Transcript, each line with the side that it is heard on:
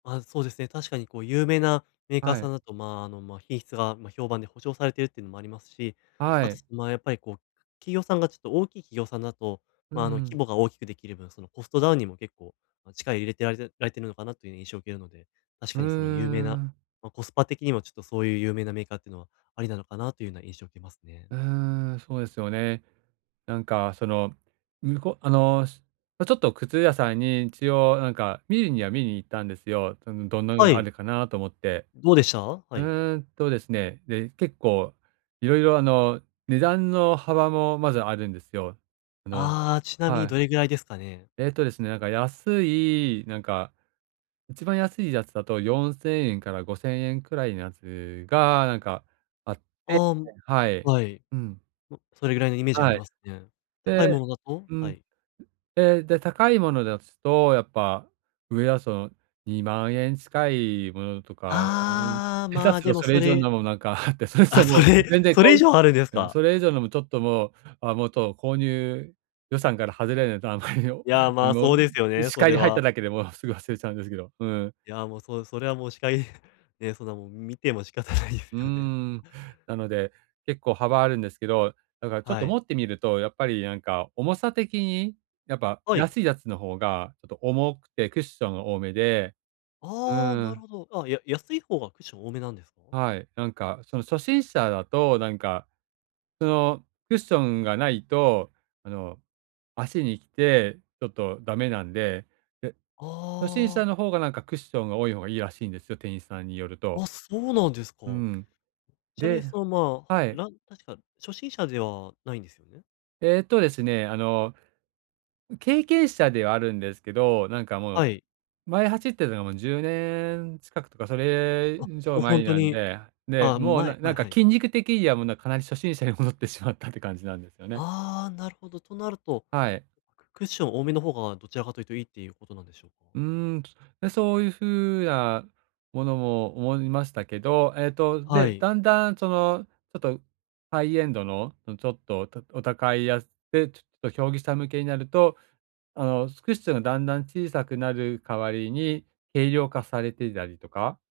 left: あ、そうですね。確かにこう、有名なメーカー
right: は
left: さん
right: い。
left: だと、まあ、あの、ま、品質が、ま、評判で保証されてるっていうのもありますし、
right: は
left: あと、
right: い。
left: そまあ、やっぱりこう、企業さんがちょっと大きい企業さんだと、
right: うー
left: まあ、あの、規
right: ん。
left: 模が大きくできる分、その、コストダウンにも結構、ま、力入れてられるられてるのかなという印象を受けるので、確
right: うー
left: かにその有名な、
right: ん。
left: ま、コスパ的にもちょっとそういう有名なメーカーっていうのはありなのかなというような印象を受けますね。
right: うーん、そうですよね。なんかその、むこあの、すあ、ちょっと靴屋さんに、一応なんか見るには見に行ったんですよ、うん、どんなの
left: は
right: があ
left: い。
right: るかなと思って。
left: どうでした？は
right: う
left: い。
right: ーんとですね、で、結構色々、あの、値段の幅もまずあるんですよ、あの
left: ああ、ちなみ
right: は
left: に
right: い。
left: どれぐらいですかね？
right: えっとですね、だから安い、なんか一番安いやつだと4000円から5000円くらいのやつがなんかあって
left: ああ、ん、
right: はい。
left: はい。
right: うん。
left: も、それぐらいのイメージあり
right: はい。
left: ますね。高
right: で
left: いものだと？
right: う
left: は
right: ん、
left: い。
right: ええ、で、高いものだつと、やっぱ、上はその、20000円近いものとか、ああい、
left: ああ、
right: 下
left: ま
right: 手
left: あ、
right: すると
left: でも
right: それ
left: そ
right: 以上
left: れ
right: のもなんかあって、それ、そ
left: あ、
right: う、も
left: そ
right: う、
left: れ
right: 全然
left: そ
right: こ
left: れ以
right: う
left: 上あるんです
right: うん、
left: か？
right: それ以上でもちょっともう、あ、もっと購入予算から外れるのと、あまりにん、
left: いや、まあ、
right: もう、
left: そうですよ
right: ん、
left: ね、
right: 視
left: そ
right: 界
left: れ
right: に入った
left: は。
right: だけで、もう、すぐ忘れちゃうんですけど、うん。
left: いや、もうそう、それはもう視界にね、そんなもう、見ても仕方ないです
right: うー
left: よね。
right: ん、なので、結構幅あるんですけど、だからちょっ
left: は
right: と持
left: い。
right: ってみると、やっぱりなんか重さ的に、やっぱ
left: はい。
right: 安いやつの方がちょっと重くてクッション多めで、う
left: ああ、
right: ー
left: なる
right: ん。
left: ほど。あ、や安い方がクッション多めなんですか？
right: はい、なんかその、初心者だとなんかその、クッションがないと、あの、足にきてちょっとダメなんで、で、初心
left: あ
right: 者
left: あ。
right: の方がなんか、クッションが多い方がいいらしいんですよ、店員さんによると。
left: あ、そうなんですか。
right: うん、
left: ちなみに
right: で
left: その、ま、
right: はい。
left: なん確か初心者ではないんですよね？
right: えっとですね、あの、ん、経験者ではあるんですけど、なんかも
left: は
right: う、
left: い。
right: 前走ってたのが10年近くとかそれ
left: あ、
right: 以上
left: もうほ
right: 前
left: んと
right: なん
left: に、
right: で、で、
left: ああ、
right: もう、
left: 前
right: なな
left: 前、
right: んか
left: はい。
right: 筋肉的にはもう、な、かなり初心者に戻ってしまったって感じなんですよね。
left: ああ、なるほど。となると、
right: はい。
left: くクッション多めの方がどちらかというといいっていうことなんでしょうか？
right: うーん、で、そういう風なものも思いましたけど、えっと、
left: は
right: で、
left: い。
right: だんだん、ちょの、ちょっとハイエンドの、その、ちょっと、おたお高いやつでちょっと競技者向けになると、あの、すクッションがだんだん小さくなる代わりに軽量化されていたりとか